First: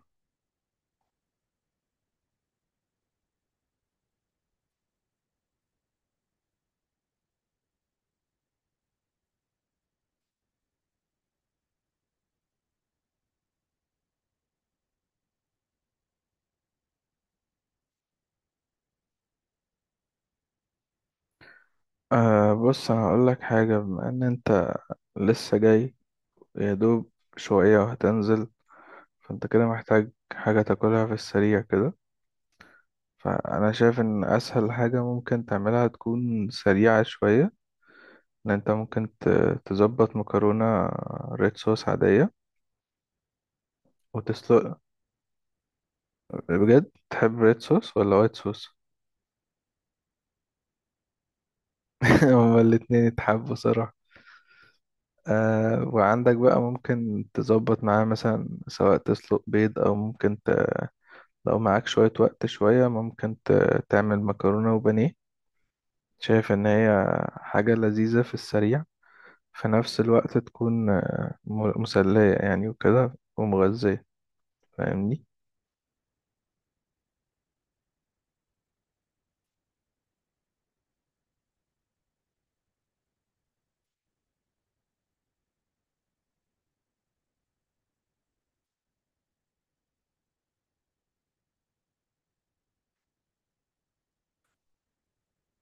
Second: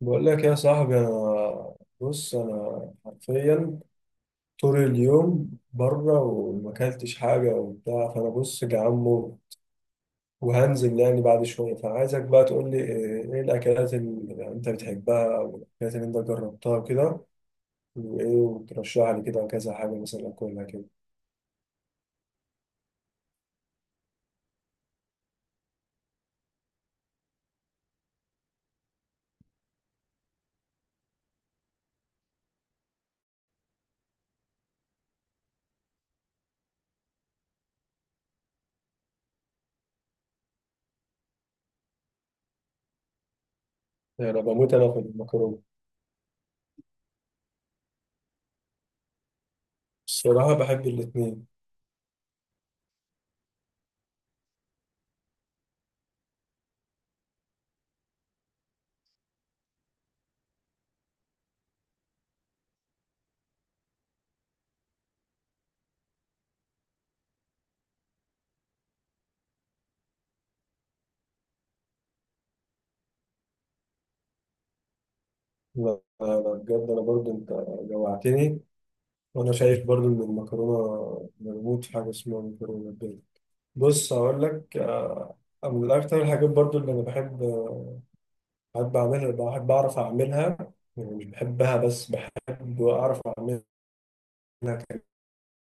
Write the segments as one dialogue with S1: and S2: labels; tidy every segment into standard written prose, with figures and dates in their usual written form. S1: بقول لك يا صاحبي انا حرفيا طول اليوم بره وما اكلتش حاجه وبتاع، فانا بص جعان موت وهنزل يعني بعد شويه. فعايزك بقى تقول لي ايه الاكلات اللي انت بتحبها او الاكلات اللي انت جربتها كده، وايه وترشح لي كده كذا حاجه مثلا اكلها كده.
S2: أه، بص هقول لك حاجة. بما إن أنت لسه جاي يا دوب شوية وهتنزل، فأنت كده محتاج حاجة تاكلها في السريع كده. فأنا شايف إن أسهل حاجة ممكن تعملها تكون سريعة شوية، إن أنت ممكن تظبط مكرونة ريد صوص عادية
S1: يعني انا بموت
S2: وتسلق.
S1: انا في المكرونه.
S2: بجد تحب ريد صوص ولا وايت صوص؟
S1: الصراحه بحب الاثنين.
S2: هما الاتنين يتحبوا صراحة. أه، وعندك بقى ممكن تظبط معاه مثلا سواء تسلق بيض أو ممكن لو معاك شوية وقت، شوية ممكن تعمل مكرونة وبانيه. شايف إن هي حاجة لذيذة في السريع، في نفس الوقت تكون مسلية يعني وكده ومغذية. فاهمني؟
S1: انا بجد انا برضو انت جوعتني. وانا شايف برضو ان المكرونه مربوط في حاجه اسمها مكرونه بيض. بص هقول لك، من أكتر الحاجات برضو اللي أنا بحب بحب أعملها، بحب أعرف أعملها. يعني مش بحبها بس بحب أعرف أعملها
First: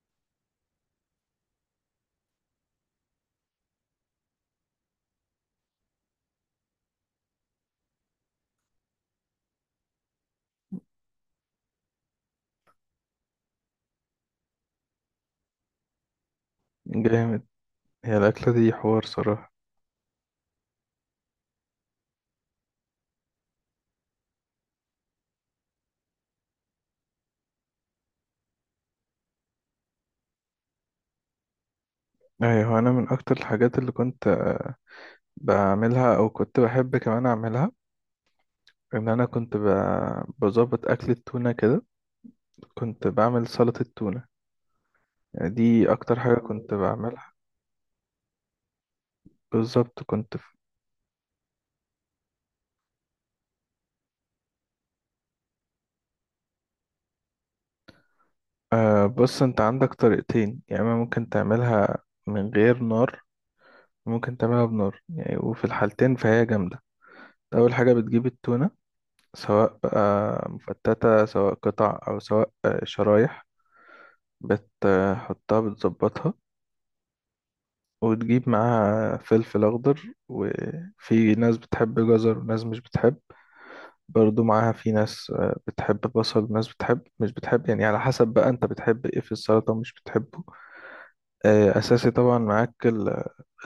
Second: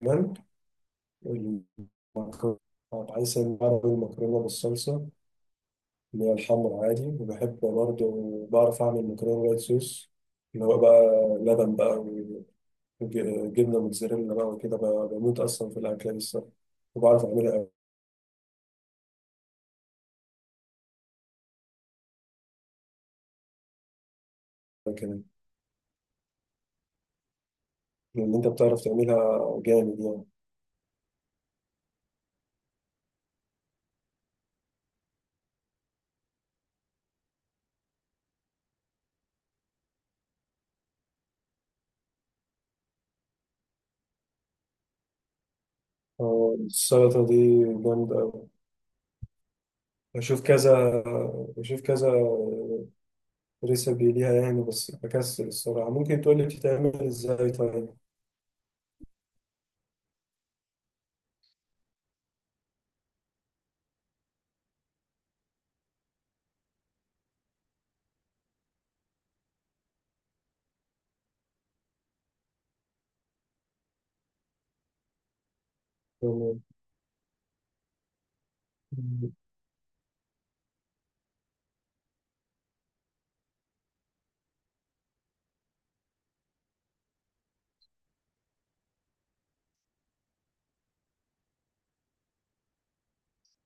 S1: كمان. المكرونة، بحيث إن بعرف أعمل المكرونة بالصلصة اللي هي الحمر عادي. وبحب برضو بعرف أعمل مكرونة وايت صوص، اللي هو بقى لبن بقى وجبنة موتزاريلا بقى وكده، بقى بموت أصلا في الأكلة دي الصراحة. وبعرف
S2: جامد.
S1: أعملها أوي
S2: هي الأكلة دي حوار صراحة.
S1: كمان، لأن أنت بتعرف تعملها جامد يعني.
S2: أيوة، أنا من أكتر الحاجات اللي كنت بعملها أو كنت بحب كمان أعملها إن أنا كنت بظبط أكل التونة كده. كنت بعمل سلطة التونة، يعني دي أكتر حاجة كنت
S1: السلطة
S2: بعملها
S1: دي جامدة أوي.
S2: بالظبط. كنت
S1: بشوف كذا بشوف كذا ريسبي ليها يعني، بس بكسل الصراحة. ممكن تقولي بتتعمل ازاي طيب؟
S2: آه، بص، انت عندك طريقتين، يا اما ممكن تعملها من غير نار، ممكن تعملها بنار يعني، وفي الحالتين فهي جامدة. اول حاجة بتجيب التونة، سواء آه مفتتة سواء قطع او سواء آه شرايح، بتحطها بتظبطها،
S1: يعني
S2: وتجيب معاها فلفل اخضر. وفي ناس بتحب جزر وناس مش بتحب، برضو معاها في ناس آه، بتحب بصل وناس بتحب مش بتحب، يعني على حسب بقى انت بتحب ايه في السلطة ومش بتحبه. آه، اساسي طبعا معاك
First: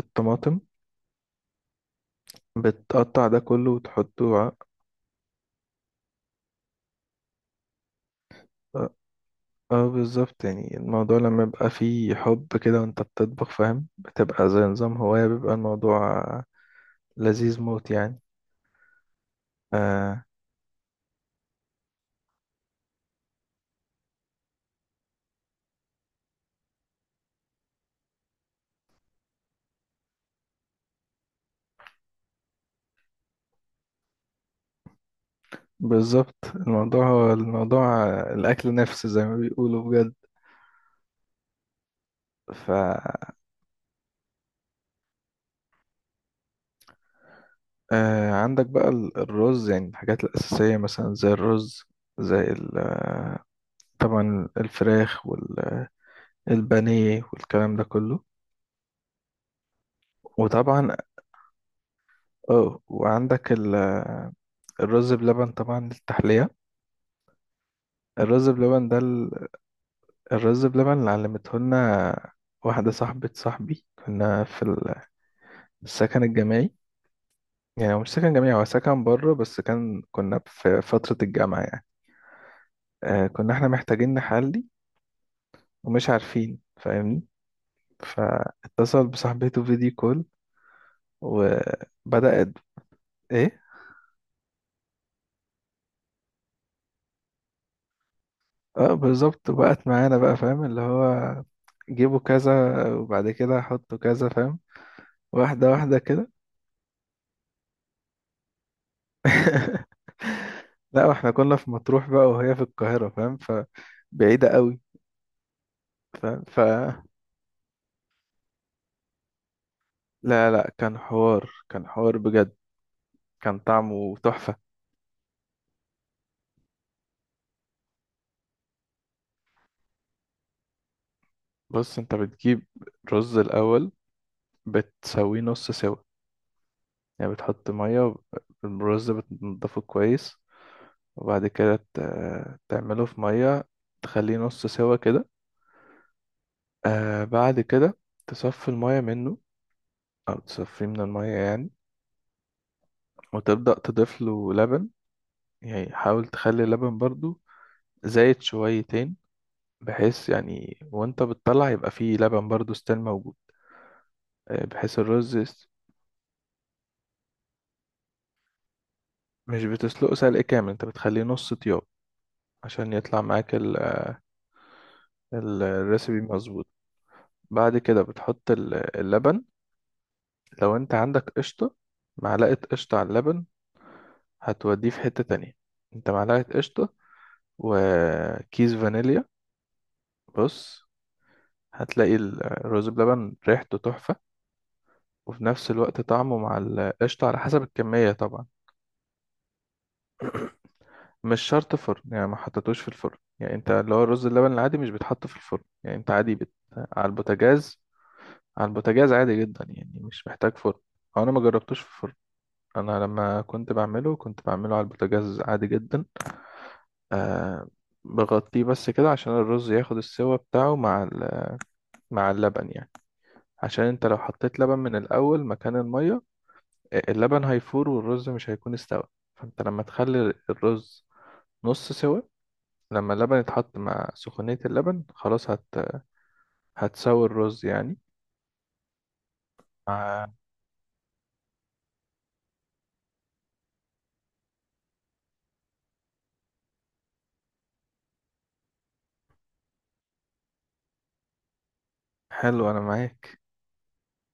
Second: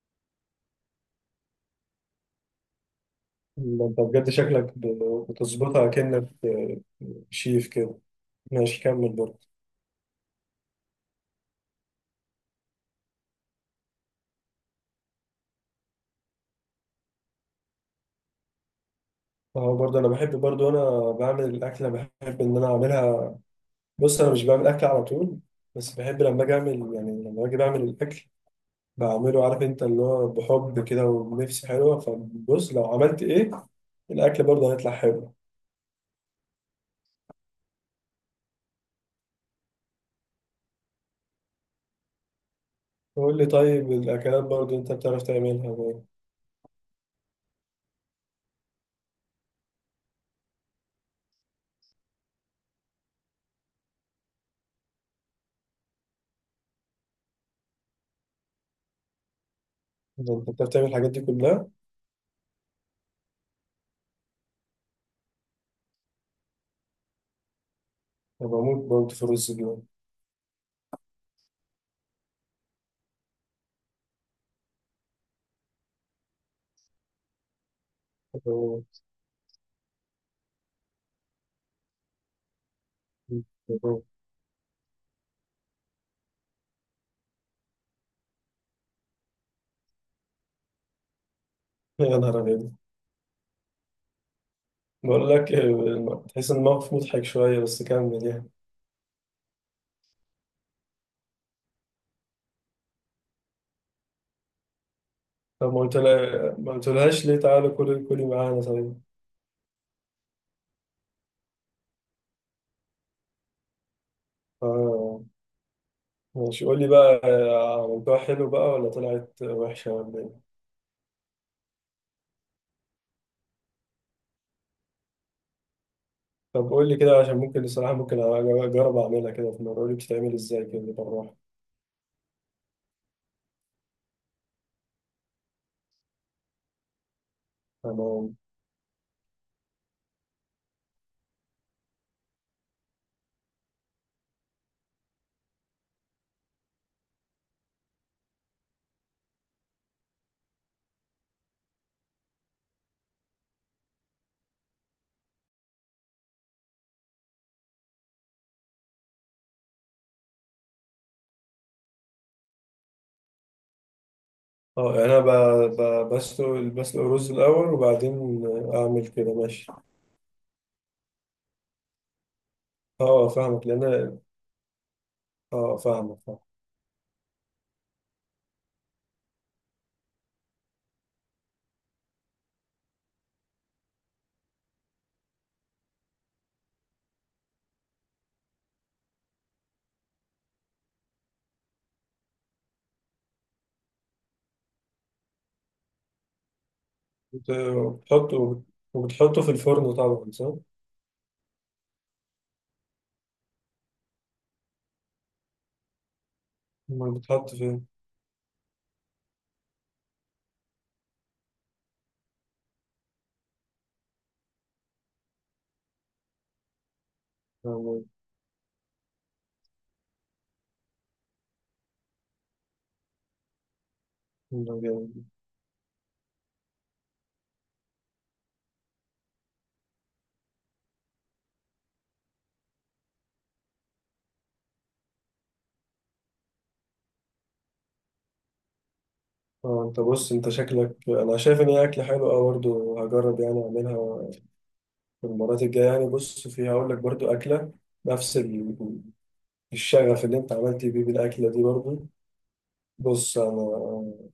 S2: الطماطم. بتقطع ده كله
S1: ده انت بجد
S2: وتحطه
S1: شكلك بتظبطها كأنك شيف كده. ماشي،
S2: اه
S1: كمل برضه.
S2: آه، بالظبط. يعني الموضوع لما يبقى فيه حب كده وانت بتطبخ، فاهم، بتبقى زي نظام هواية، بيبقى الموضوع لذيذ موت يعني.
S1: اه برضه انا
S2: آه
S1: بحب، برضه انا بعمل الاكله بحب ان انا اعملها. بص انا مش بعمل اكل على طول، بس بحب لما اجي اعمل، يعني لما اجي بعمل الاكل بعمله عارف انت اللي هو بحب كده ونفسي حلوة. فبص لو عملت ايه، الأكل برضه هيطلع حلو.
S2: بالظبط، الموضوع هو الموضوع الأكل نفسه زي ما بيقولوا بجد. ف
S1: قول لي طيب الأكلات برضه انت بتعرف تعملها بقى.
S2: آه، عندك بقى الرز، يعني الحاجات الأساسية مثلا زي الرز، زي طبعا الفراخ والبانيه والكلام ده كله.
S1: إذا انت بتعرف تعمل
S2: وطبعا
S1: الحاجات دي كلها.
S2: اه وعندك الرز بلبن طبعا للتحلية. الرز
S1: أنا بموت
S2: بلبن ده
S1: برضه في الرز اليوم.
S2: الرز بلبن اللي علمته لنا واحدة صاحبة صاحبي. كنا في السكن الجامعي، يعني هو مش سكن جامعي، هو
S1: أوه.
S2: سكن بره بس كان كنا في فترة الجامعة يعني. آه، كنا احنا
S1: أوه.
S2: محتاجين نحلي ومش عارفين، فاهمني، فاتصل بصاحبته فيديو كول
S1: يا نهار
S2: وبدأت.
S1: أبيض،
S2: ايه؟
S1: بقول لك، تحس إن الموقف مضحك شوية بس كمل يعني.
S2: اه بالظبط، وبقت معانا بقى، فاهم، اللي هو جيبوا كذا، وبعد كده حطوا كذا، فاهم، واحدة
S1: طب ما قلت
S2: واحدة كده.
S1: لها، ما قلتلهاش ليه تعالى كلي، كلي معانا طيب؟
S2: لا، واحنا كنا في مطروح بقى وهي في القاهرة، فاهم، فبعيدة قوي.
S1: آه،
S2: فاهم
S1: ماشي. قول لي بقى، عملتوها حلو بقى ولا طلعت وحشة ولا إيه؟
S2: لا لا، كان حوار، كان حوار بجد. كان طعمه تحفة.
S1: طب قول لي كده، عشان ممكن الصراحة، ممكن أجرب أعملها كده في مرة. قول لي بتتعمل إزاي كده بالراحة.
S2: بص انت بتجيب رز الأول، بتسويه نص سوا. يعني بتحط مية،
S1: تمام.
S2: الرز بتنضفه كويس، وبعد كده تعمله في مية، تخليه نص سوا كده. آه، بعد كده تصفي المية منه، أو تصفيه من المية يعني، وتبدأ تضيف له لبن. يعني حاول تخلي اللبن برضو زايد شويتين، بحيث يعني وانت بتطلع يبقى فيه لبن برضو ستيل موجود. آه،
S1: أه
S2: بحيث
S1: يعني أنا
S2: الرز
S1: بسلق، بسلق الرز الأول وبعدين أعمل كده،
S2: مش
S1: ماشي؟
S2: بتسلقه سلق كامل، انت بتخليه نص طياب عشان يطلع
S1: أه
S2: معاك
S1: فاهمك،
S2: ال...
S1: لأن أنا أه فاهمك
S2: الرecipe
S1: فاهمك.
S2: مظبوط. بعد كده بتحط اللبن. لو انت عندك قشطة، معلقة قشطة على اللبن هتوديه في حتة تانية. انت معلقة قشطة وكيس فانيليا، بص هتلاقي الرز بلبن ريحته تحفة، وفي نفس الوقت طعمه مع القشطة على
S1: بت-
S2: حسب الكمية طبعا.
S1: بتحطه، وبتحطه في الفرن طبعا صح؟
S2: مش شرط فرن يعني، ما حطيتوش في الفرن يعني، انت اللي هو الرز اللبن العادي مش بيتحط في الفرن يعني، انت عادي بت... على
S1: أمال بتحط
S2: البوتاجاز.
S1: فين؟
S2: على البوتاجاز عادي جدا يعني، مش محتاج فرن. او انا ما جربتوش في الفرن، انا لما كنت بعمله كنت بعمله على البوتاجاز عادي جدا. آه
S1: تمام.
S2: بغطيه بس كده عشان الرز ياخد السوا بتاعه مع ال... مع اللبن يعني. عشان انت لو حطيت
S1: ده
S2: لبن من
S1: جامد.
S2: الاول مكان المية، آه، اللبن هيفور والرز مش هيكون استوى. فانت لما تخلي الرز نص سوا، لما اللبن يتحط مع سخونية اللبن خلاص هت... هتساوي الرز يعني.
S1: أه أنت
S2: آه،
S1: بص، أنت شكلك. أنا شايف إن هي أكلة حلوة، أه برضه هجرب يعني أعملها في المرات الجاية يعني. بص، في هقول لك برضه أكلة نفس الشغف اللي انت عملت بيه بالاكله دي برضو.
S2: حلو أنا
S1: بص
S2: معاك.
S1: انا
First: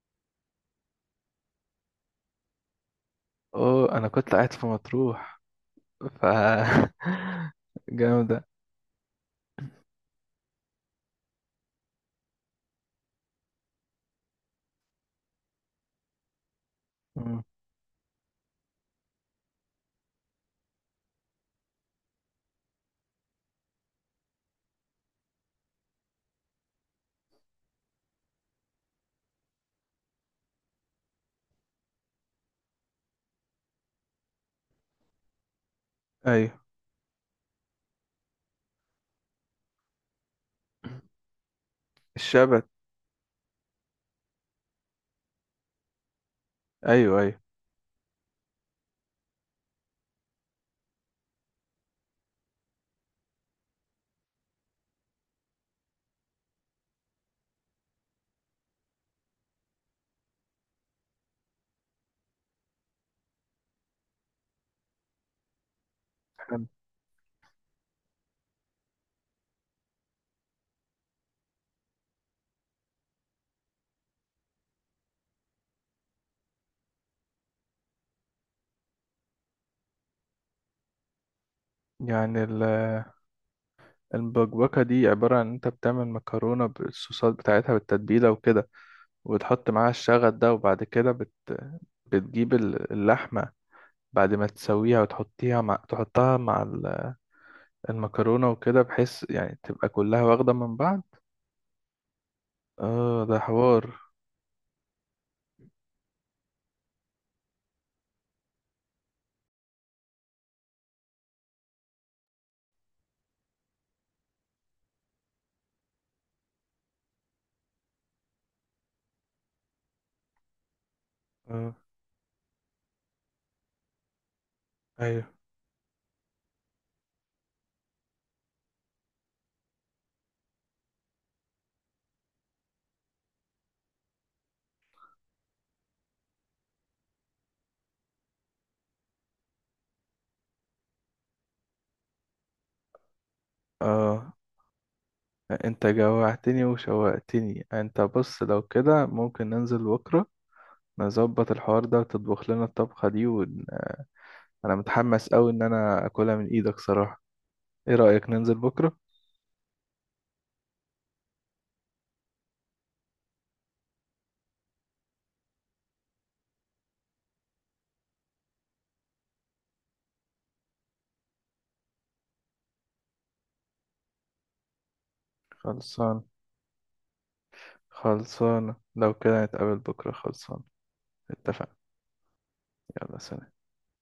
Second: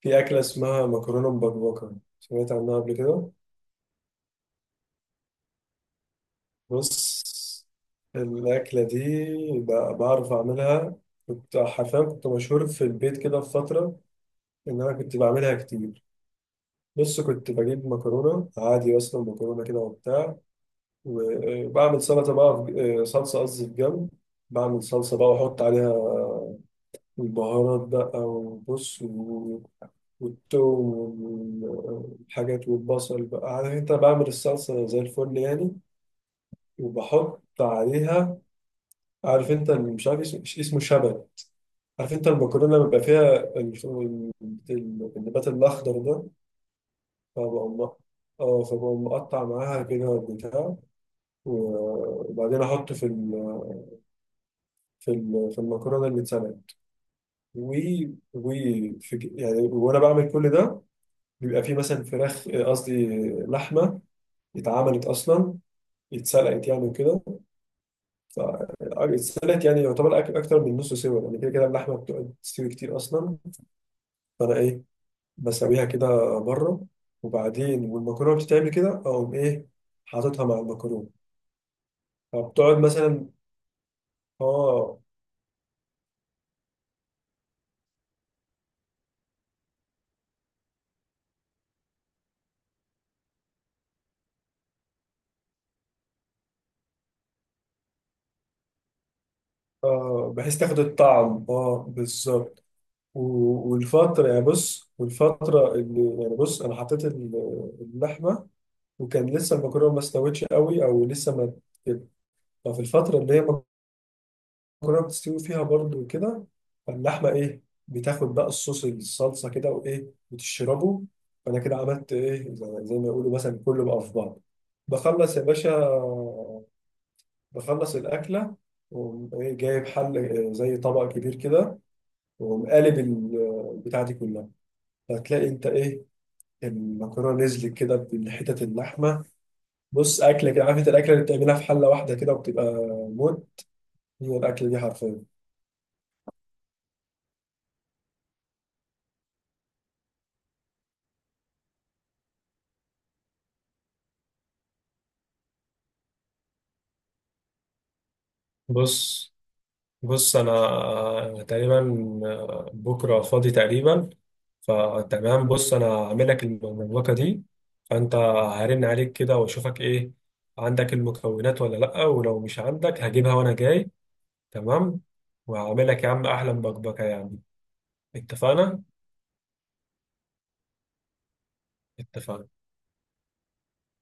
S1: في اكله اسمها مكرونه مبكبكه، سمعت عنها قبل كده؟
S2: أوه، أنا كنت قاعد في مطروح ف
S1: بص
S2: جامدة.
S1: الاكله دي بعرف اعملها. كنت حرفيا كنت مشهور في البيت كده في فتره ان انا كنت بعملها كتير. بص
S2: مم.
S1: كنت بجيب مكرونه عادي، اصلا مكرونه كده وبتاع. وبعمل سلطه بقى في- صلصه قصدي في جنب. بعمل صلصه بقى واحط عليها البهارات بقى. وبص، والتوم والحاجات والبصل بقى، عارف انت، بعمل الصلصة زي الفل يعني.
S2: أيوه
S1: وبحط عليها، عارف انت اللي مش عارف اسمه، مش اسمه شبت؟ عارف انت
S2: الشبت.
S1: المكرونة لما بيبقى فيها ال- ال- النبات الأخضر ده.
S2: أيوه أيوه.
S1: فبقوم مق- اه فبقوم مقطع معاها كده بتاع وبعدين أحطه في في المكرونة اللي اتسلقت. و و يعني وانا بعمل كل ده بيبقى فيه مثلا فراخ قصدي لحمه، اتعملت اصلا
S2: حلو.
S1: اتسلقت يعني وكده. ف- اتسلقت يعني، يعتبر اكتر من نص سوا يعني، كده كده اللحمه بتقعد تستوي كتير اصلا. فانا ايه، بسويها كده بره. وبعدين والمكرونه بتتعمل كده، اقوم ايه، حاططها مع المكرونه.
S2: يعني
S1: فبتقعد مثلا
S2: البكبكة
S1: اه.
S2: دي عبارة عن إن أنت بتعمل مكرونة بالصوصات بتاعتها بالتتبيلة وكده، وتحط معاها الشغل ده، وبعد كده بت... بتجيب اللحمة بعد ما تسويها، وتحطيها مع تحطها مع ال... المكرونة وكده، بحيث يعني تبقى كلها
S1: اه
S2: واخدة
S1: بحيث
S2: من
S1: تاخد
S2: بعض.
S1: الطعم، اه بالظبط.
S2: اه، ده حوار.
S1: والفتره يعني، بص والفتره اللي يعني، بص انا حطيت اللحمه وكان لسه المكرونه ما استوتش قوي او لسه ما كده. ففي الفتره اللي هي كلها بتستوي فيها برضو كده. فاللحمة إيه، بتاخد بقى الصوص، الصلصة كده وإيه، بتشربه. فأنا
S2: اه،
S1: كده عملت إيه، زي ما يقولوا مثلا كله بقى في بعض.
S2: ايوه،
S1: بخلص يا باشا، بخلص الأكلة. وأقوم إيه، جايب حل إيه، زي طبق كبير كده. وأقوم قالب بتاع دي كلها، هتلاقي أنت إيه، المكرونة نزلت كده بحتت اللحمة. بص أكلة كده، عارف أنت، الأكلة اللي بتعملها في حلة واحدة كده وبتبقى موت
S2: اه،
S1: هي الأكلة دي حرفيا.
S2: انت جوعتني وشوقتني. انت بص، لو كده ممكن ننزل بكرة نظبط الحوار ده وتطبخ لنا الطبخة دي ون... انا متحمس اوي ان انا اكلها من ايدك صراحة. ايه رأيك ننزل بكرة؟
S1: بص بص انا، تقريبا بكره فاضي تقريبا. فتمام، بص انا هعمل لك المبكبكه دي. فانت هرن عليك كده واشوفك ايه، عندك المكونات ولا لا؟ ولو مش عندك هجيبها وانا جاي. تمام، وهعمل لك يا
S2: خلصان،
S1: عم احلى مبكبكه يعني.
S2: خلصان
S1: اتفقنا.
S2: لو كده نتقابل بكرة. خلصان، اتفقنا.
S1: اتفقنا.
S2: يلا سلام.